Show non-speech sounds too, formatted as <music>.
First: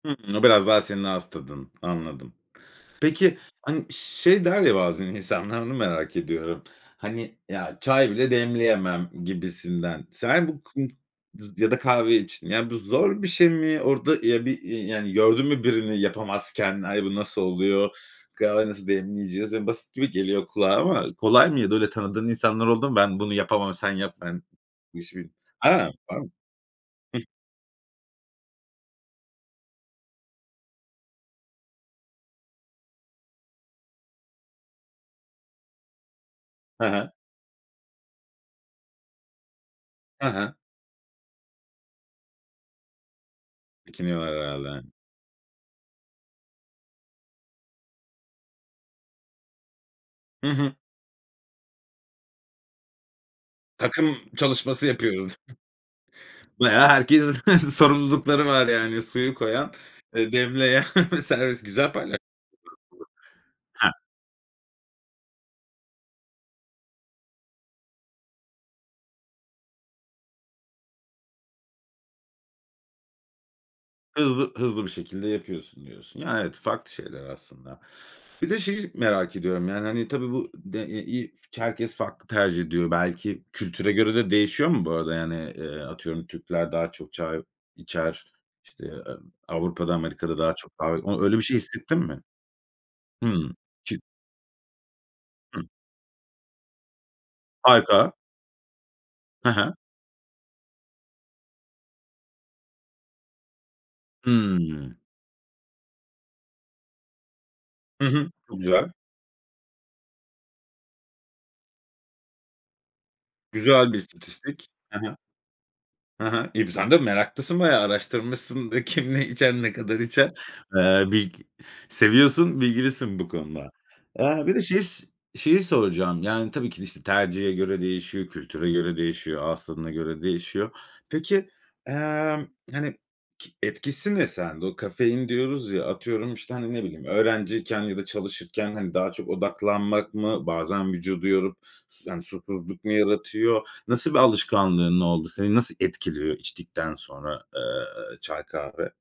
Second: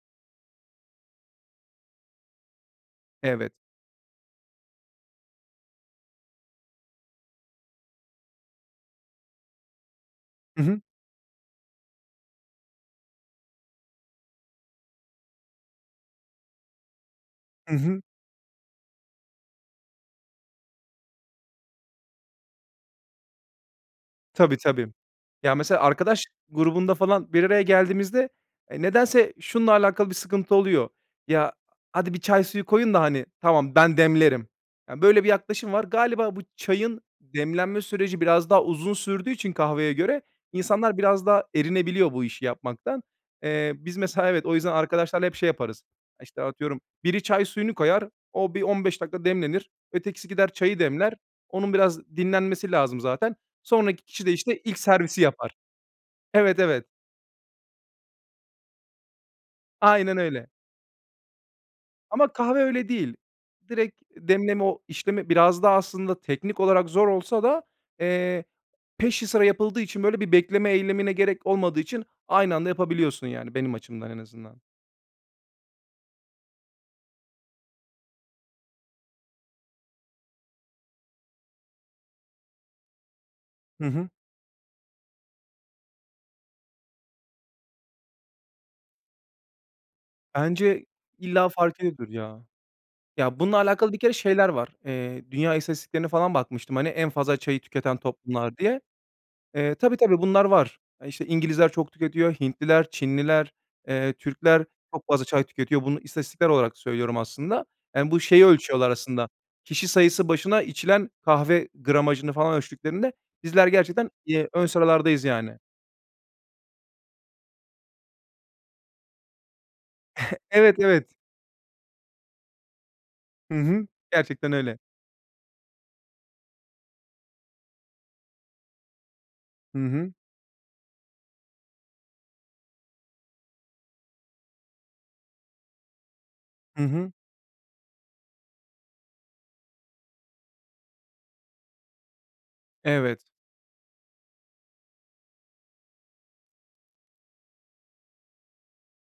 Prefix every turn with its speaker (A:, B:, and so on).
A: Hımm, o biraz daha senin ağız tadın. Anladım. Peki,
B: Evet.
A: hani, şey der ya bazen insanlar onu merak ediyorum. "Hani, ya çay bile demleyemem." gibisinden. Sen bu
B: Hı hı.
A: <unintelligible> duz ya da kahve için. Ya bu zor bir şey mi? Orada, ya, bir, iii, yani gördün mü birini yapamazken? "Ay bu nasıl
B: Hı
A: oluyor?
B: hı.
A: Kahve nasıl demleyeceğiz?" Ya, basit gibi geliyor kulağa ama z kolay mıydı, öyle tanıdığın insanlar oldu mu? "Ben bunu yapamam sen yap." Sen
B: Tabii, tabii.
A: <unintelligible>
B: Ya, mesela
A: Ha var
B: arkadaş
A: mı?
B: grubunda
A: Hıh.
B: falan bir araya geldiğimizde, eee, nedense şununla alakalı bir sıkıntı oluyor: "Ya hadi bir çay suyu koyun da, hani, tamam ben demlerim." Yani böyle bir yaklaşım var. Galiba bu
A: Ha
B: çayın
A: ha.
B: demlenme süreci biraz daha uzun sürdüğü için kahveye göre
A: Ha ha.
B: insanlar biraz daha erinebiliyor bu işi yapmaktan. Eee, biz mesela,
A: Çekiniyorlar
B: evet, o yüzden
A: herhâlde.
B: arkadaşlarla hep şey yaparız. İşte, atıyorum biri çay suyunu koyar o bir 15 dakika demlenir. Ötekisi
A: Hı
B: gider
A: hı.
B: çayı demler. Onun biraz dinlenmesi lazım zaten. Sonraki
A: Takım
B: kişi de, işte, ilk
A: çalışması
B: servisi
A: yapıyoruz.
B: yapar.
A: <chuckles>
B: Evet,
A: <unintelligible>
B: evet.
A: Herkes <chuckles> sorumlulukları var yani: suyu koyan,
B: Aynen
A: ııı,
B: öyle.
A: demleyen ve servis. güzel payla
B: Ama kahve öyle değil.
A: <unintelligible> He.
B: Direkt demleme o işlemi biraz da aslında teknik olarak zor olsa da, eee, peşi sıra yapıldığı için böyle bir bekleme eylemine gerek olmadığı için aynı anda yapabiliyorsun yani benim açımdan en
A: Hızlı
B: azından.
A: hızlı bir şekilde yapıyorsun diyorsun. Ya, evet, farklı şeyler aslında. Bir de şeyi merak ediyorum: Yani hani tabii bu de e i f herkes farklı tercih ediyor. Belki
B: Hı
A: kültüre
B: hı.
A: göre de değişiyor mu bu arada yani? Eee, atıyorum Türkler daha çok çay içer, işte, eee, Avrupa'da, Amerika'da daha çok
B: Bence
A: daha oy öyle bir
B: illa
A: şey
B: fark
A: hissettin
B: ediyordur
A: mi?
B: ya. Ya
A: Hımm.
B: bununla alakalı
A: Çı
B: bir kere şeyler var. Eee, dünya
A: Hıh.
B: istatistiklerine falan bakmıştım, hani, en fazla çayı tüketen
A: Harika.
B: toplumlar diye.
A: Ha ha.
B: Eee, tabii, tabii, bunlar var. E, işte, İngilizler çok tüketiyor, Hintliler, Çinliler, eee, Türkler
A: Hıı.
B: çok fazla çay tüketiyor. Bunu istatistiksel olarak söylüyorum aslında.
A: Hı
B: Yani bu
A: hı.
B: şeyi
A: Çok
B: ölçüyorlar
A: güzel.
B: aslında. Kişi sayısı başına içilen kahve gramajını falan ölçtüklerinde bizler
A: Güzel bir
B: gerçekten, iii, ön
A: istatistik. Ha ha.
B: sıralardayız yani.
A: Ha ha. İii, bi sen de meraklısın bayağı araştırmışsın da: Kim ne içer, ne kadar içer?
B: <chuckles> Evet,
A: Eee,
B: evet.
A: bilg seviyorsun, bilgilisin bu
B: Hı
A: konuda.
B: hı.
A: Aaa,
B: Gerçekten
A: bir de
B: öyle.
A: şeys şeyi soracağım. Yani tabii ki de, işte, tercihe göre değişiyor, kültüre göre değişiyor, ağız
B: Hı
A: tadına
B: hı.
A: göre değişiyor. Peki, emm, hani, ki etkisi ne sende? O "kafein" diyoruz ya, atıyorum, işte, hani, ne
B: Hı
A: bileyim
B: hı.
A: öğrenciyken ya da çalışırken, hani, daha çok odaklanmak mı? Bazen vücudu yorup su yani, susuzluk mu
B: Evet.
A: yaratıyor? Nasıl bir alışkanlığın oldu? Seni nasıl etkiliyor içtikten sonra, eee, çay, kahve?